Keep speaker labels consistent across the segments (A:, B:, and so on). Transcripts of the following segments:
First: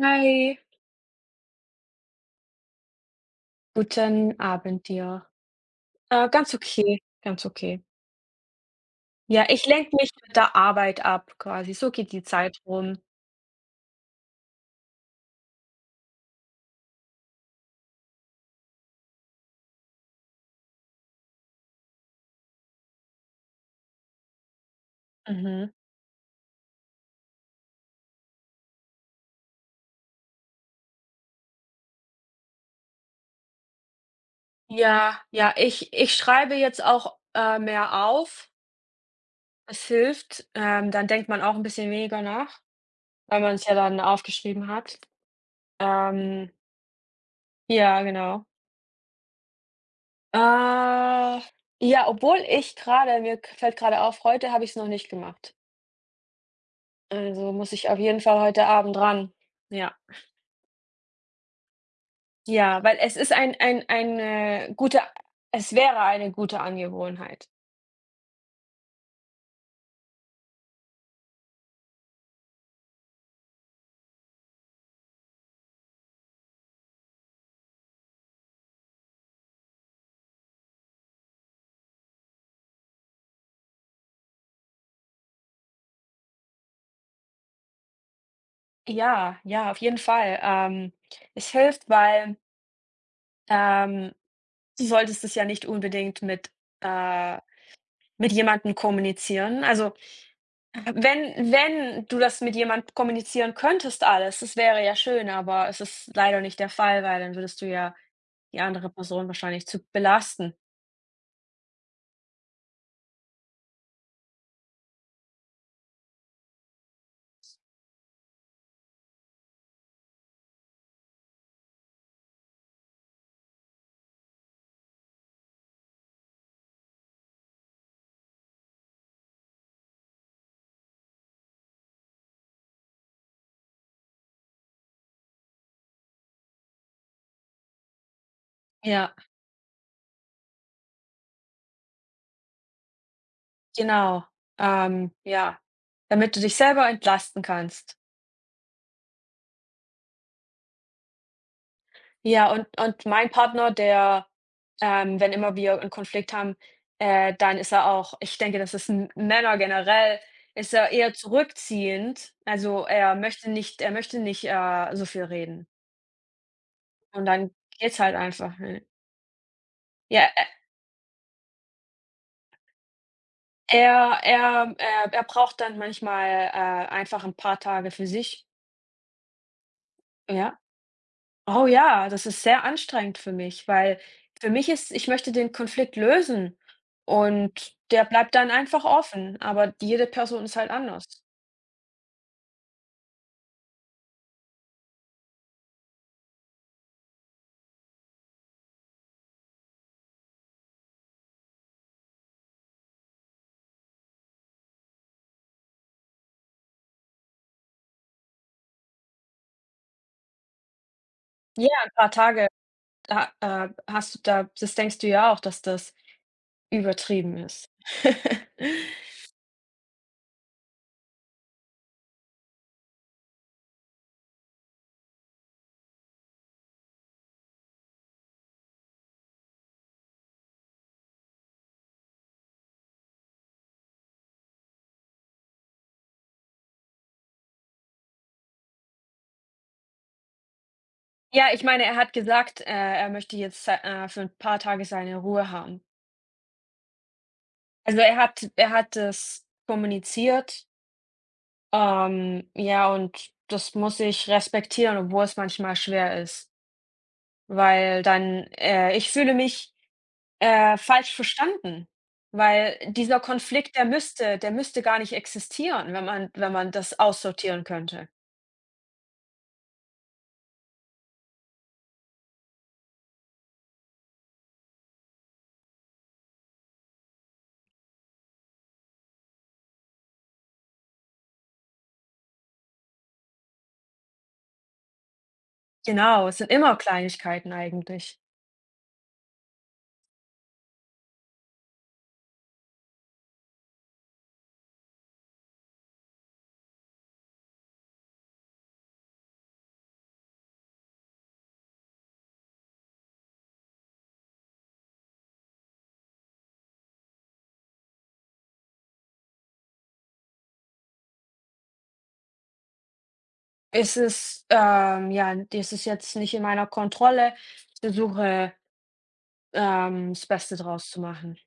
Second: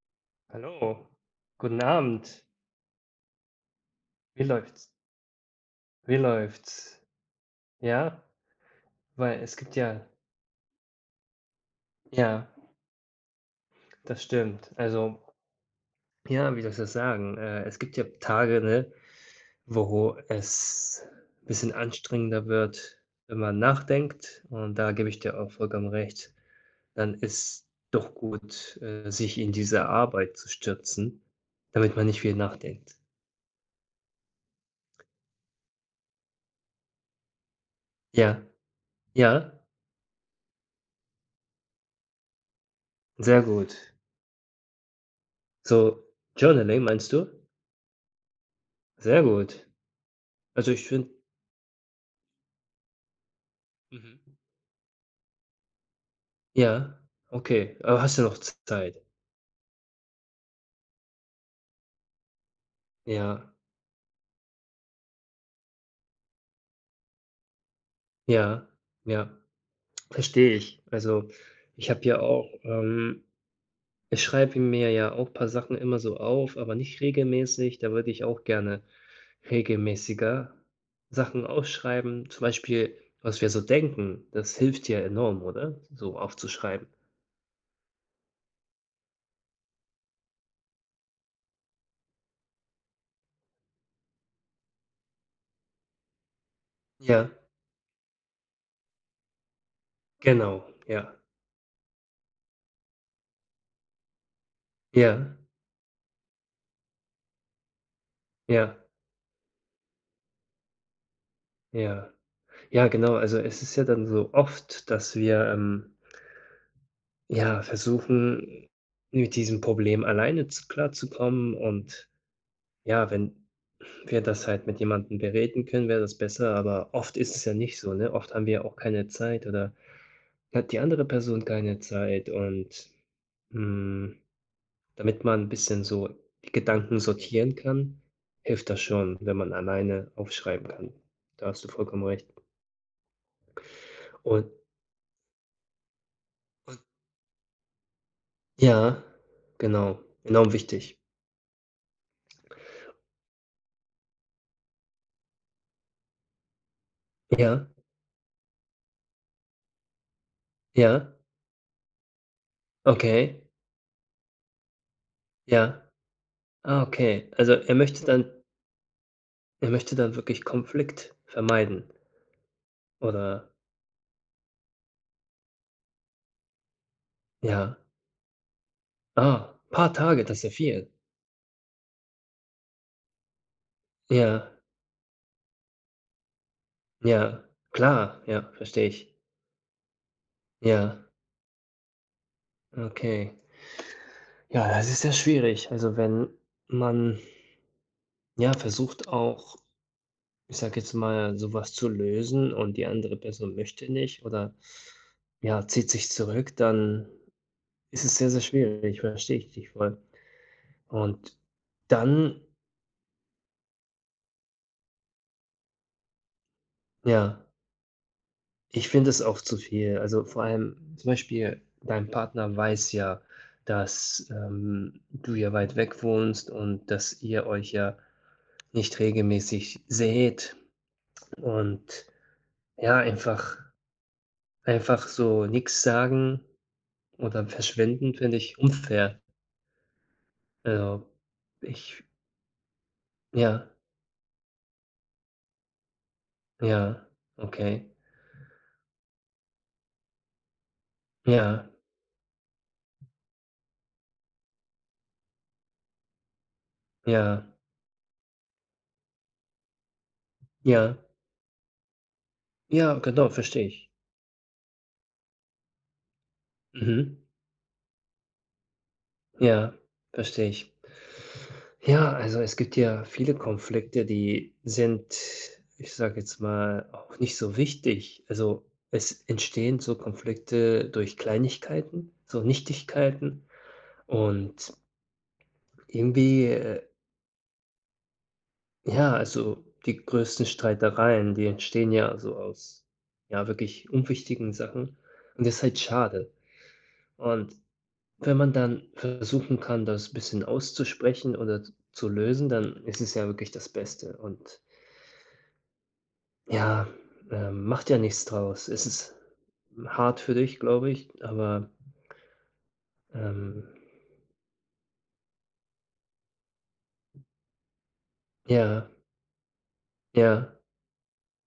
A: Hi,
B: Hallo, guten Abend.
A: guten
B: Wie
A: Abend
B: läuft's?
A: dir.
B: Wie
A: Ganz
B: läuft's?
A: okay, ganz okay.
B: Ja, weil
A: Ja,
B: es
A: ich
B: gibt
A: lenke
B: ja.
A: mich mit der Arbeit ab quasi. So geht die
B: Ja,
A: Zeit rum.
B: das stimmt. Also, ja, wie soll ich das sagen? Es gibt ja Tage, ne, wo es ein bisschen anstrengender wird, wenn man nachdenkt, und da gebe ich dir auch
A: Mhm.
B: vollkommen recht. Dann ist doch gut, sich in diese Arbeit zu stürzen, damit man nicht viel nachdenkt.
A: Ja, ja, ich schreibe jetzt auch, mehr
B: Ja,
A: auf.
B: ja,
A: Es hilft. Dann denkt man auch ein bisschen weniger nach, weil
B: sehr
A: man es ja
B: gut.
A: dann aufgeschrieben hat.
B: So,
A: Ähm,
B: Journaling meinst du?
A: ja, genau.
B: Sehr gut.
A: Äh,
B: Also, ich finde.
A: ja, obwohl ich gerade mir k fällt gerade
B: Mhm.
A: auf, heute habe ich es noch nicht gemacht.
B: Ja,
A: Also, muss
B: okay,
A: ich auf
B: aber hast
A: jeden
B: du noch
A: Fall heute
B: Zeit?
A: Abend ran. Ja. Ja, weil
B: Ja,
A: es wäre eine gute Angewohnheit.
B: ja, ja, verstehe ich. Also, ich habe ja auch, ich schreibe mir ja auch ein paar Sachen immer so auf, aber nicht regelmäßig. Da würde ich auch gerne regelmäßiger Sachen aufschreiben, zum Beispiel, was wir so denken. Das hilft ja enorm, oder? So aufzuschreiben.
A: Ja, ja, auf jeden Fall. Es hilft, weil, ähm, du solltest es ja nicht unbedingt
B: Ja, ja,
A: äh mit jemandem kommunizieren. Also,
B: genau, ja,
A: wenn du das mit jemandem kommunizieren könntest alles, das wäre ja schön,
B: ja,
A: aber es ist leider nicht der Fall, weil dann würdest du ja die
B: ja,
A: andere Person wahrscheinlich zu belasten.
B: ja. Ja, genau, also es ist ja dann so oft, dass wir, ja, versuchen, mit diesem Problem alleine zu klarzukommen und ja, wenn wir das halt mit jemandem bereden können, wäre das besser, aber oft ist es ja nicht so, ne? Oft haben wir ja auch keine Zeit oder hat die andere Person keine Zeit und hm, damit man ein bisschen so die Gedanken sortieren kann, hilft das
A: Ja,
B: schon, wenn man alleine aufschreiben kann. Da hast du vollkommen recht.
A: genau.
B: Und
A: Ja, damit du dich selber entlasten kannst.
B: ja, genau, enorm wichtig.
A: Ja, und mein Partner, der wenn immer wir einen Konflikt haben, dann
B: Ja,
A: ist er auch ich denke, das ist M Männer generell ist er eher
B: ja,
A: zurückziehend. Also, er
B: okay,
A: möchte nicht er möchte nicht, äh, so viel reden.
B: ja. Ah,
A: Und
B: okay.
A: dann
B: Also, er
A: geht's
B: möchte
A: halt
B: dann
A: einfach, ne?
B: er möchte dann
A: Ja,
B: wirklich
A: e
B: Konflikt vermeiden oder.
A: er er er er braucht dann manchmal, einfach ein paar
B: Ja.
A: Tage für sich,
B: Ah, paar Tage, das ist ja
A: ja.
B: viel.
A: Oh ja, das ist sehr anstrengend für mich, weil für
B: Ja,
A: mich ist ich möchte den Konflikt lösen
B: ja,
A: und der
B: klar,
A: bleibt dann
B: ja,
A: einfach
B: verstehe ich.
A: offen, aber die jede Person ist halt anders.
B: Ja, okay. Ja, das ist ja schwierig. Also, wenn man, ja, versucht auch, ich sage jetzt mal, sowas zu lösen und die andere Person möchte nicht oder, ja, zieht sich zurück, dann ist es sehr, sehr schwierig, verstehe ich dich voll. Und
A: Ja, ein paar
B: dann.
A: Tage, da, hast du da das denkst du ja auch, dass das übertrieben
B: Ja.
A: ist.
B: Ich finde es auch zu viel. Also, vor allem zum Beispiel dein Partner weiß ja, dass, du ja weit weg wohnst und dass ihr euch ja nicht regelmäßig seht, und ja, einfach so nichts sagen oder verschwinden finde ich unfair. Also,
A: Ja, ich meine, er
B: ich.
A: hat gesagt, er möchte jetzt,
B: Ja,
A: für ein paar Tage seine Ruhe haben.
B: ja, okay.
A: Also, er hat das kommuniziert,
B: Ja,
A: ja, und das muss ich respektieren, obwohl es manchmal schwer ist.
B: ja,
A: Weil dann ich fühle mich,
B: ja,
A: falsch verstanden, weil
B: ja,
A: dieser
B: genau, verstehe
A: Konflikt, der
B: ich.
A: müsste der müsste gar nicht existieren, wenn man das
B: Mhm.
A: aussortieren könnte.
B: Ja, verstehe ich. Ja, also es gibt ja viele Konflikte, die sind, ich sage jetzt mal, auch nicht so wichtig. Also, es entstehen so Konflikte durch Kleinigkeiten, so Nichtigkeiten und
A: Genau, es
B: irgendwie,
A: sind immer Kleinigkeiten eigentlich.
B: ja, also die größten Streitereien, die entstehen ja so aus, ja, wirklich unwichtigen Sachen, und das ist halt schade. Und wenn man dann versuchen kann, das ein bisschen auszusprechen oder zu lösen, dann ist es ja wirklich das Beste. Und ja, macht ja nichts draus. Es ist hart für dich, glaube ich, aber, ähm
A: Ja, das ist jetzt nicht in meiner Kontrolle. Ich versuche,
B: ja,
A: das
B: ja,
A: Beste draus zu machen.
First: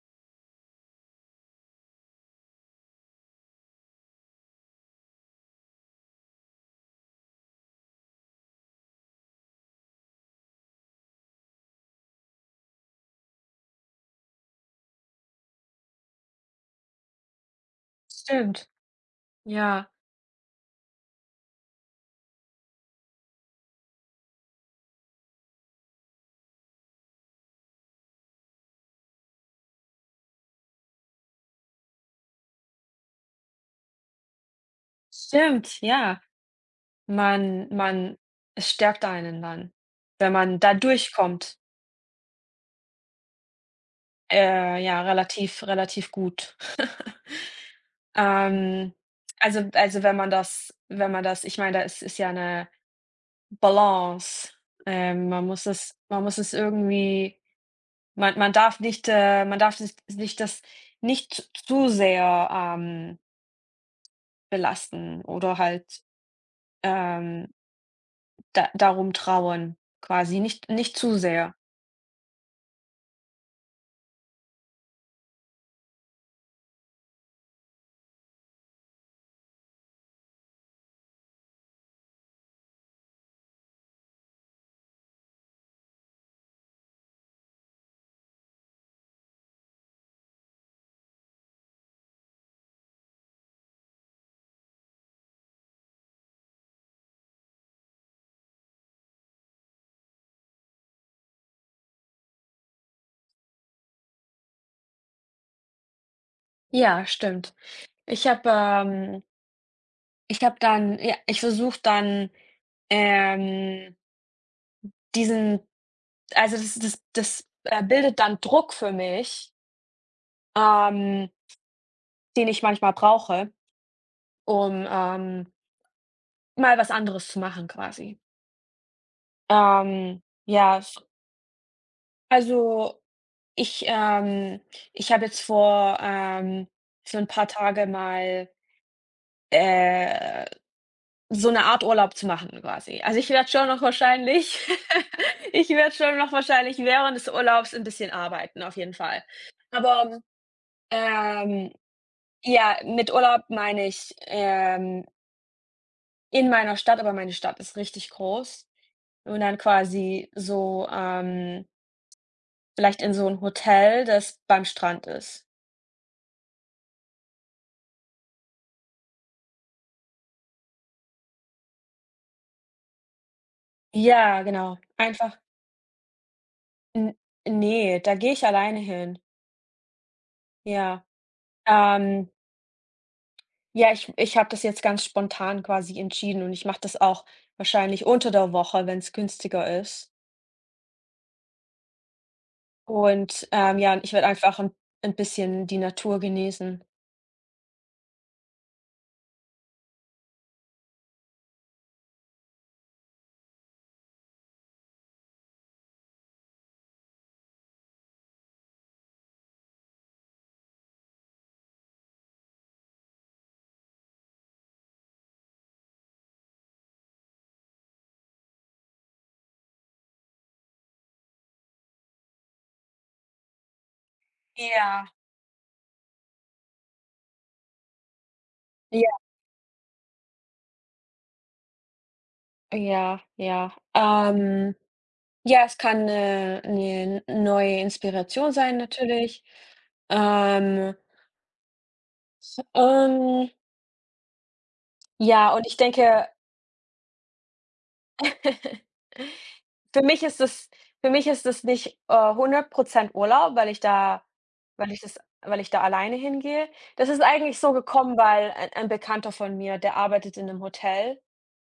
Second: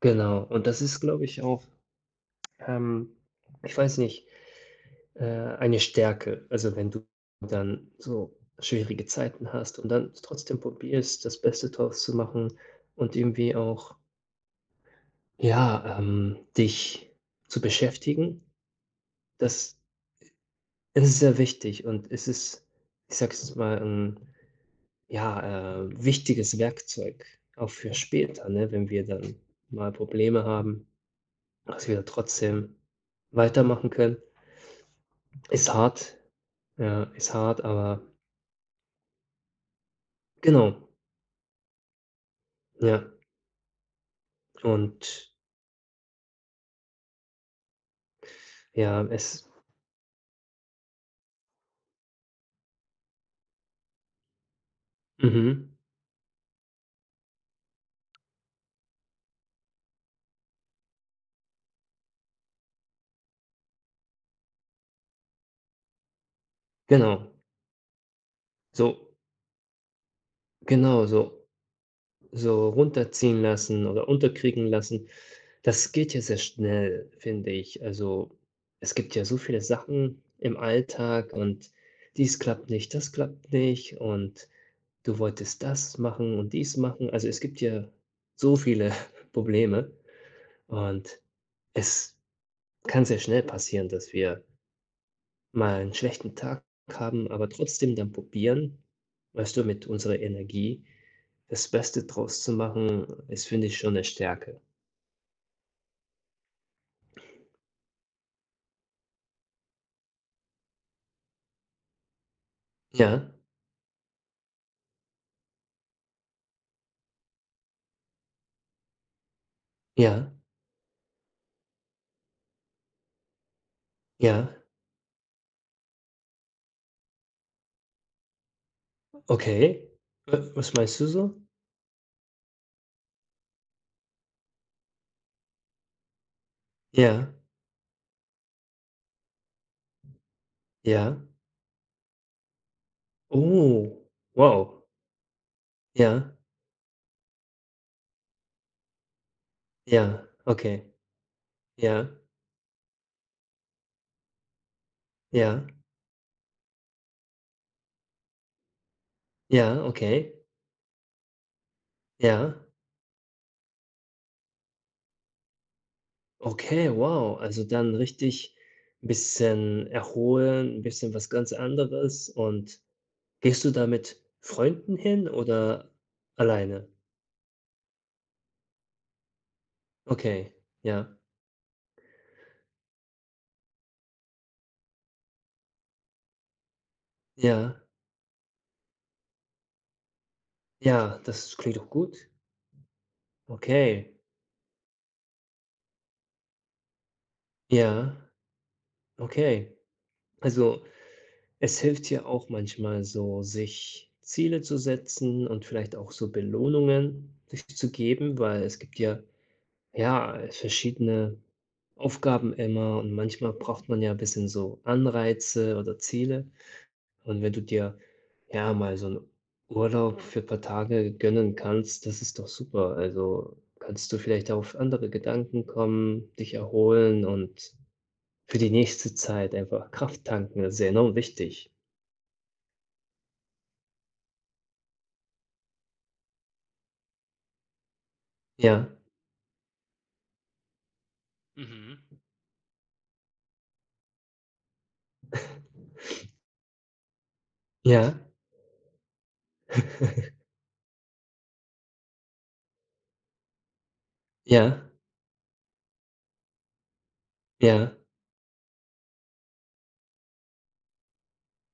B: genau. Und das ist, glaube ich, auch, ähm, ich weiß nicht, eine Stärke. Also, wenn du dann so schwierige Zeiten hast und dann trotzdem probierst, das Beste draus zu machen und irgendwie auch, ja, dich zu beschäftigen,
A: Stimmt,
B: das
A: ja.
B: ist sehr wichtig, und es ist, ich sage jetzt mal, 'n ja, wichtiges Werkzeug auch für später, ne, wenn wir dann mal Probleme haben, dass wir da trotzdem weitermachen können. Ist
A: Stimmt,
B: hart,
A: ja.
B: ja, ist hart,
A: Man
B: aber
A: man Es stärkt einen dann, wenn man da
B: genau,
A: durchkommt.
B: ja.
A: Ja,
B: Und
A: relativ relativ gut. Ähm,
B: ja, es.
A: also, wenn man das wenn man das ich meine, da ist ja eine Balance. Ähm, man muss
B: Mhm,
A: es man muss es irgendwie man darf sich nicht das nicht zu sehr, belasten oder halt,
B: genau.
A: ähm, da
B: So,
A: darum trauern quasi, nicht
B: genau
A: zu
B: so.
A: sehr.
B: So runterziehen lassen oder unterkriegen lassen. Das geht ja sehr schnell, finde ich. Also, es gibt ja so viele Sachen im Alltag, und dies klappt nicht, das klappt nicht, und du wolltest das machen und dies machen. Also, es gibt ja so viele Probleme, und es kann sehr schnell passieren, dass wir mal 'n schlechten Tag haben, aber trotzdem dann probieren, weißt du, mit unserer Energie das Beste draus zu machen, ist, finde ich, schon 'ne Stärke.
A: Ja, stimmt. Ich habe, ähm Ich habe dann ja, ich versuche dann,
B: Ja,
A: ähm Diesen also das bildet dann Druck für mich,
B: ja,
A: ähm, den ich manchmal brauche,
B: ja,
A: um, mal was anderes zu machen quasi.
B: okay. Wa was
A: Ja,
B: meinst
A: f
B: du so?
A: also ich, ähm ich habe jetzt vor, für ein
B: Ja,
A: paar Tage mal, äh,
B: ja.
A: so eine Art Urlaub zu machen quasi. Also, ich werde schon noch
B: Oh,
A: wahrscheinlich
B: wow.
A: ich werde schon noch
B: Ja,
A: wahrscheinlich während des Urlaubs ein bisschen arbeiten auf jeden Fall. Aber,
B: ja, okay.
A: ähm
B: Ja,
A: Ja, mit Urlaub meine ich,
B: ja,
A: in meiner Stadt, aber meine Stadt ist richtig groß. Und dann
B: ja,
A: quasi
B: okay.
A: so,
B: Ja,
A: vielleicht in so 'n Hotel, das beim Strand ist.
B: okay, wow. Also, dann richtig bisschen erholen, 'n bisschen was ganz anderes. Und gehst du da mit
A: Ja, genau.
B: Freunden hin
A: Einfach
B: oder alleine?
A: n ne, da gehe ich alleine hin.
B: Okay,
A: Ja.
B: ja,
A: Ähm, ja, ich habe das jetzt ganz spontan quasi entschieden und ich mache das auch
B: ja,
A: wahrscheinlich unter der Woche, wenn's günstiger ist.
B: ja, das klingt doch gut.
A: Und, ja, ich
B: Okay,
A: werde einfach 'n bisschen die Natur genießen.
B: ja, okay. Also, es hilft ja auch manchmal so, sich Ziele zu setzen und vielleicht auch so Belohnungen sich zu geben, weil es gibt ja, ja, verschiedene Aufgaben immer, und manchmal braucht man ja ein bisschen so Anreize oder Ziele. Und wenn du dir, ja, mal so einen Urlaub für ein paar Tage gönnen kannst, das ist doch super. Also, kannst du vielleicht auf andere
A: Ja.
B: Gedanken kommen, dich erholen und für die nächste Zeit einfach Kraft tanken. Das ist ja enorm wichtig.
A: Ja, ja. Ja, es kann eine neue Inspiration sein
B: Ja.
A: natürlich. Ähm,
B: Mhm.
A: ähm, ja, und ich denke
B: Ja,
A: für mich ist es für mich ist es nicht, 100% Urlaub,
B: ja,
A: weil ich da alleine hingehe. Das ist eigentlich so
B: ja.
A: gekommen, weil ein Bekannter von mir, der arbeitet in einem Hotel,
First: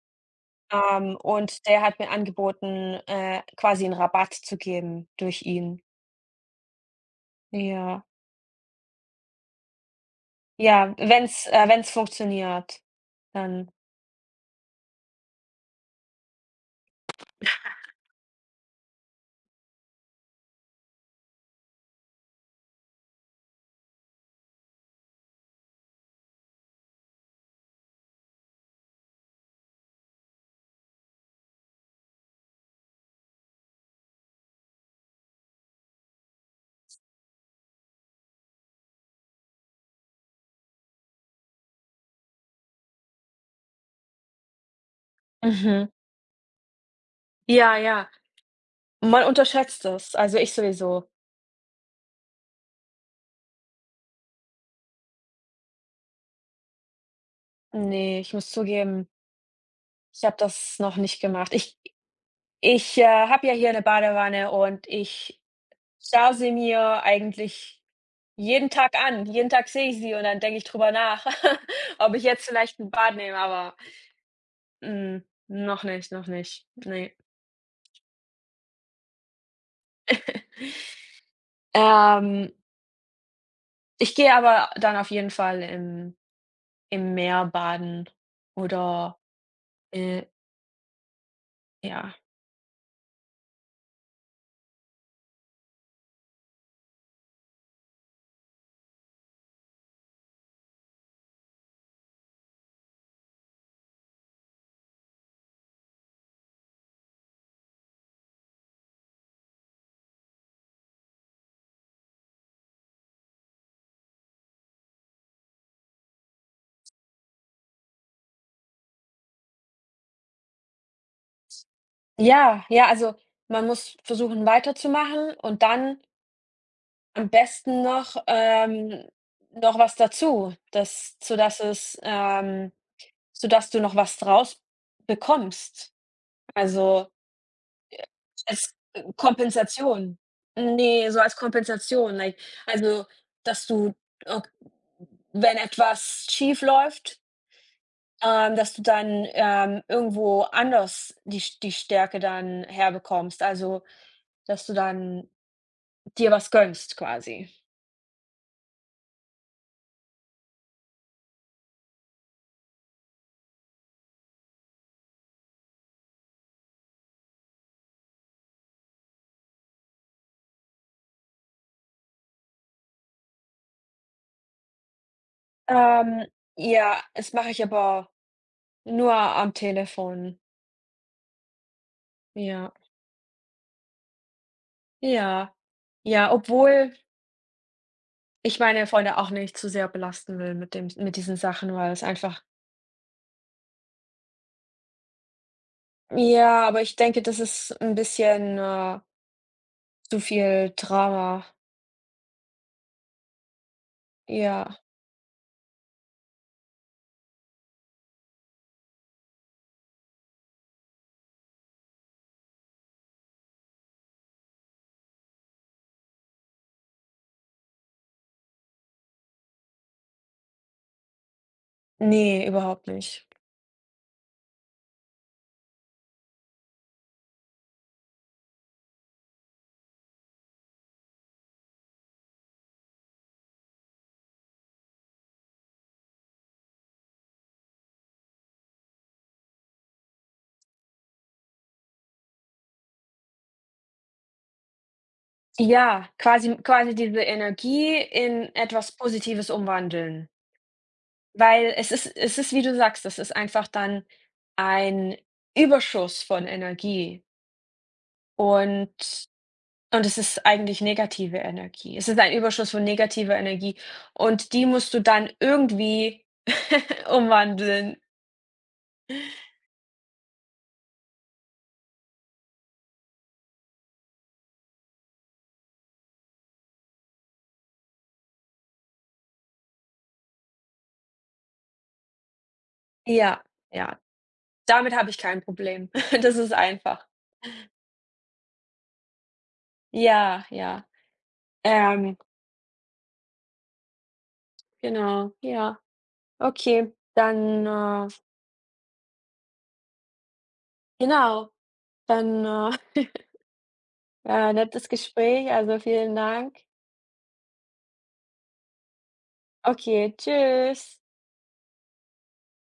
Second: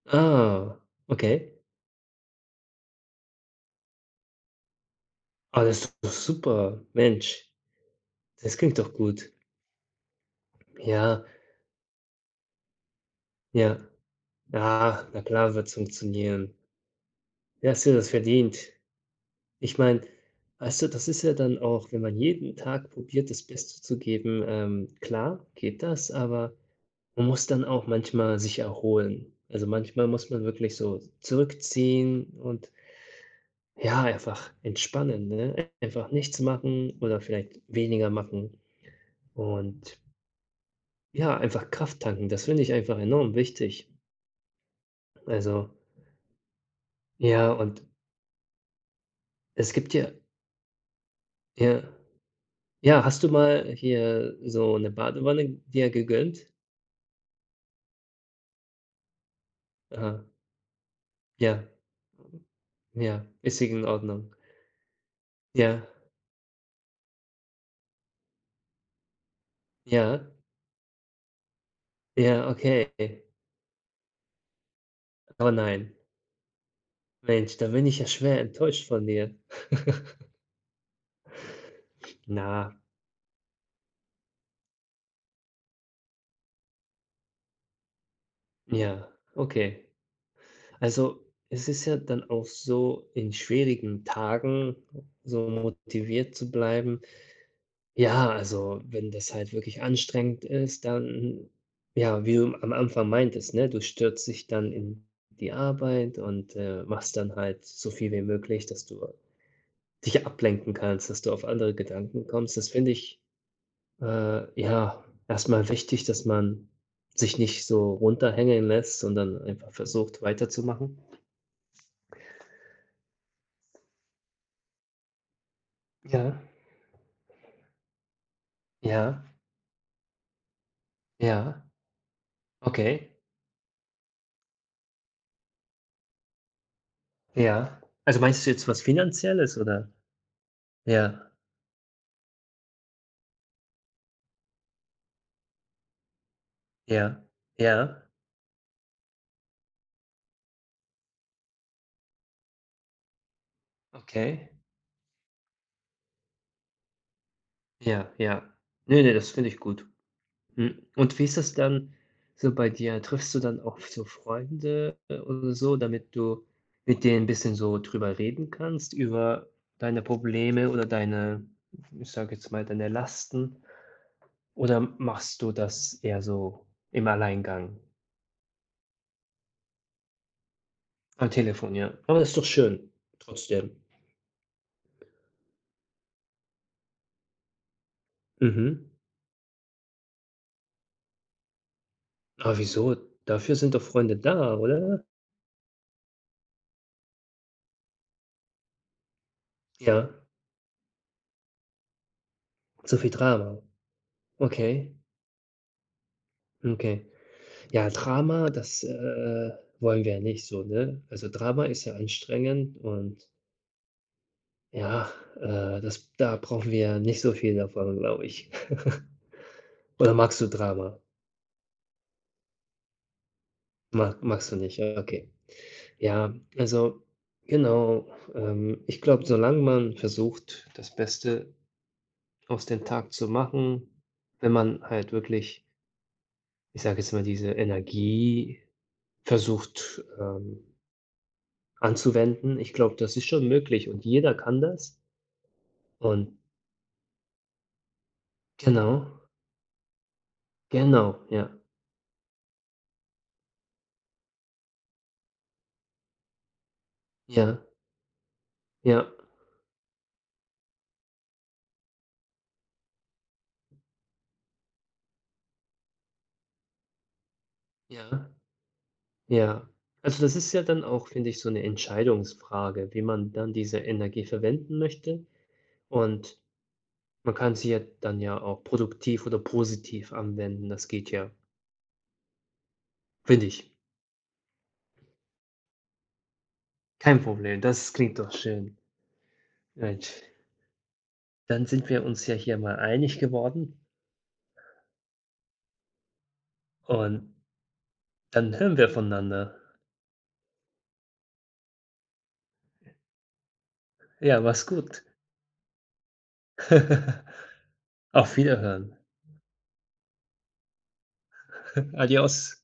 B: Ah, okay.
A: und der hat mir angeboten, quasi einen Rabatt zu geben durch
B: Ah,
A: ihn.
B: das ist doch super. Mensch,
A: Ja.
B: das klingt doch gut.
A: Ja,
B: Ja,
A: wenn's funktioniert, dann.
B: ja. Ah, na klar wird's funktionieren. Ja, hast dir das verdient. Ich meine, weißt du, das ist ja dann auch, wenn man jeden Tag probiert, das Beste zu geben, klar geht das, aber man muss dann auch manchmal sich erholen. Also, manchmal muss man wirklich so zurückziehen, und ja, einfach entspannen, ne? Einfach nichts machen oder vielleicht weniger machen, und ja, einfach Kraft tanken. Das finde ich einfach enorm wichtig. Also,
A: Mhm.
B: ja,
A: Ja,
B: und
A: ja. Man
B: es
A: unterschätzt
B: gibt ja.
A: es. Also, ich sowieso.
B: Ja, ja, hast du mal hier so eine Badewanne dir gegönnt?
A: Ne, ich muss zugeben,
B: Aha.
A: ich habe das noch nicht gemacht.
B: Ja,
A: Ich
B: ja,
A: habe ja
B: ist sie
A: hier 'ne
B: in Ordnung?
A: Badewanne und ich
B: Ja,
A: schaue sie mir eigentlich jeden Tag an. Jeden Tag sehe ich sie
B: ja,
A: und dann denke ich drüber nach, ob ich jetzt
B: ja,
A: vielleicht 'n
B: okay.
A: Bad nehme, aber,
B: Aber
A: noch
B: nein.
A: nicht, noch nicht. Ne.
B: Mensch, da bin ich ja schwer enttäuscht von dir.
A: Ähm,
B: Na,
A: Ich gehe aber dann auf jeden Fall im Meer baden
B: ja,
A: oder.
B: okay.
A: Äh,
B: Also, es ist ja
A: ja.
B: dann auch so, in schwierigen Tagen so motiviert zu bleiben. Ja, also, wenn das halt wirklich anstrengend ist, dann, ja, wie du am Anfang meintest, ne, du stürzt dich dann in die Arbeit und, machst dann halt so viel wie möglich, dass du dich ablenken kannst, dass du auf andere Gedanken kommst. Das finde ich, ja, erstmal wichtig, dass man sich nicht so runterhängen lässt, sondern einfach versucht, weiterzumachen.
A: Ja, ja, also, man muss versuchen, weiterzumachen und dann
B: Ja,
A: am besten noch,
B: ja,
A: noch was dazu, dass
B: ja, okay,
A: sodass du noch was draus bekommst. Also,
B: ja. Also, meinst du jetzt
A: als,
B: was Finanzielles, oder?
A: Kompensation. Ne, so
B: Ja,
A: als Kompensation, like also, dass du, äh, wenn etwas schiefläuft,
B: ja, ja,
A: dass du dann, irgendwo anders die Stärke dann herbekommst. Also,
B: okay,
A: dass du dann dir was gönnst quasi?
B: ja, ja. Ne, ne, das finde ich gut. Mhm. Und wie ist das dann so bei dir? Triffst du dann auch so Freunde, oder so, damit du mit denen ein bisschen so drüber reden kannst, über deine Probleme oder deine, ich sage jetzt mal, deine Lasten? Oder machst du das eher
A: Ähm,
B: so
A: ja,
B: im
A: das mache ich
B: Alleingang,
A: aber nur am Telefon.
B: am Telefon, ja? Aber das ist doch
A: Ja,
B: schön trotzdem.
A: ja, ja, obwohl ich
B: Mhm.
A: meine Freunde auch nicht zu sehr belasten will mit diesen Sachen, weil es einfach.
B: Aber wieso? Dafür sind doch Freunde da, oder?
A: Ja, aber ich denke, das ist ein bisschen,
B: Ja,
A: zu viel Drama.
B: so viel Drama.
A: Ja,
B: Okay, okay. Ja, Drama, das, wollen wir ja nicht so, ne? Also, Drama ist ja anstrengend, und ja, das, da brauchen wir nicht so viel davon, glaube ich. Oder magst du Drama?
A: ne, überhaupt nicht.
B: Magst du nicht, ja, okay. Ja, also genau, ich glaube, solange man versucht, das Beste aus dem Tag zu machen, wenn man halt wirklich, ich sage jetzt mal, diese Energie versucht, anzuwenden, ich glaube, das ist schon möglich, und jeder kann das.
A: Ja,
B: Und
A: quasi diese Energie in etwas
B: genau,
A: Positives umwandeln.
B: genau, ja,
A: Weil es ist, wie du sagst, das ist einfach dann ein Überschuss von Energie
B: ja, ja,
A: und und es ist eigentlich negative Energie. Es ist ein Überschuss von negativer Energie und die musst du dann irgendwie umwandeln.
B: ja, ja. Also, das ist ja dann auch, finde ich, so eine Entscheidungsfrage, wie man dann diese Energie verwenden möchte. Und man kann sie ja dann ja auch produktiv oder positiv anwenden. Das geht ja,
A: Ja,
B: finde ich.
A: ja. Damit habe ich kein Problem. Das ist einfach.
B: Kein Problem, das klingt doch schön. Mensch,
A: Ja, ja.
B: dann sind wir
A: Ähm,
B: uns ja hier mal einig geworden,
A: genau, ja. Okay,
B: und
A: dann,
B: dann hören wir voneinander.
A: genau, dann,
B: Ja,
A: war
B: mach's
A: nettes
B: gut.
A: Gespräch, also vielen Dank.
B: Auf Wiederhören.
A: Okay, tschüss.
B: Adios.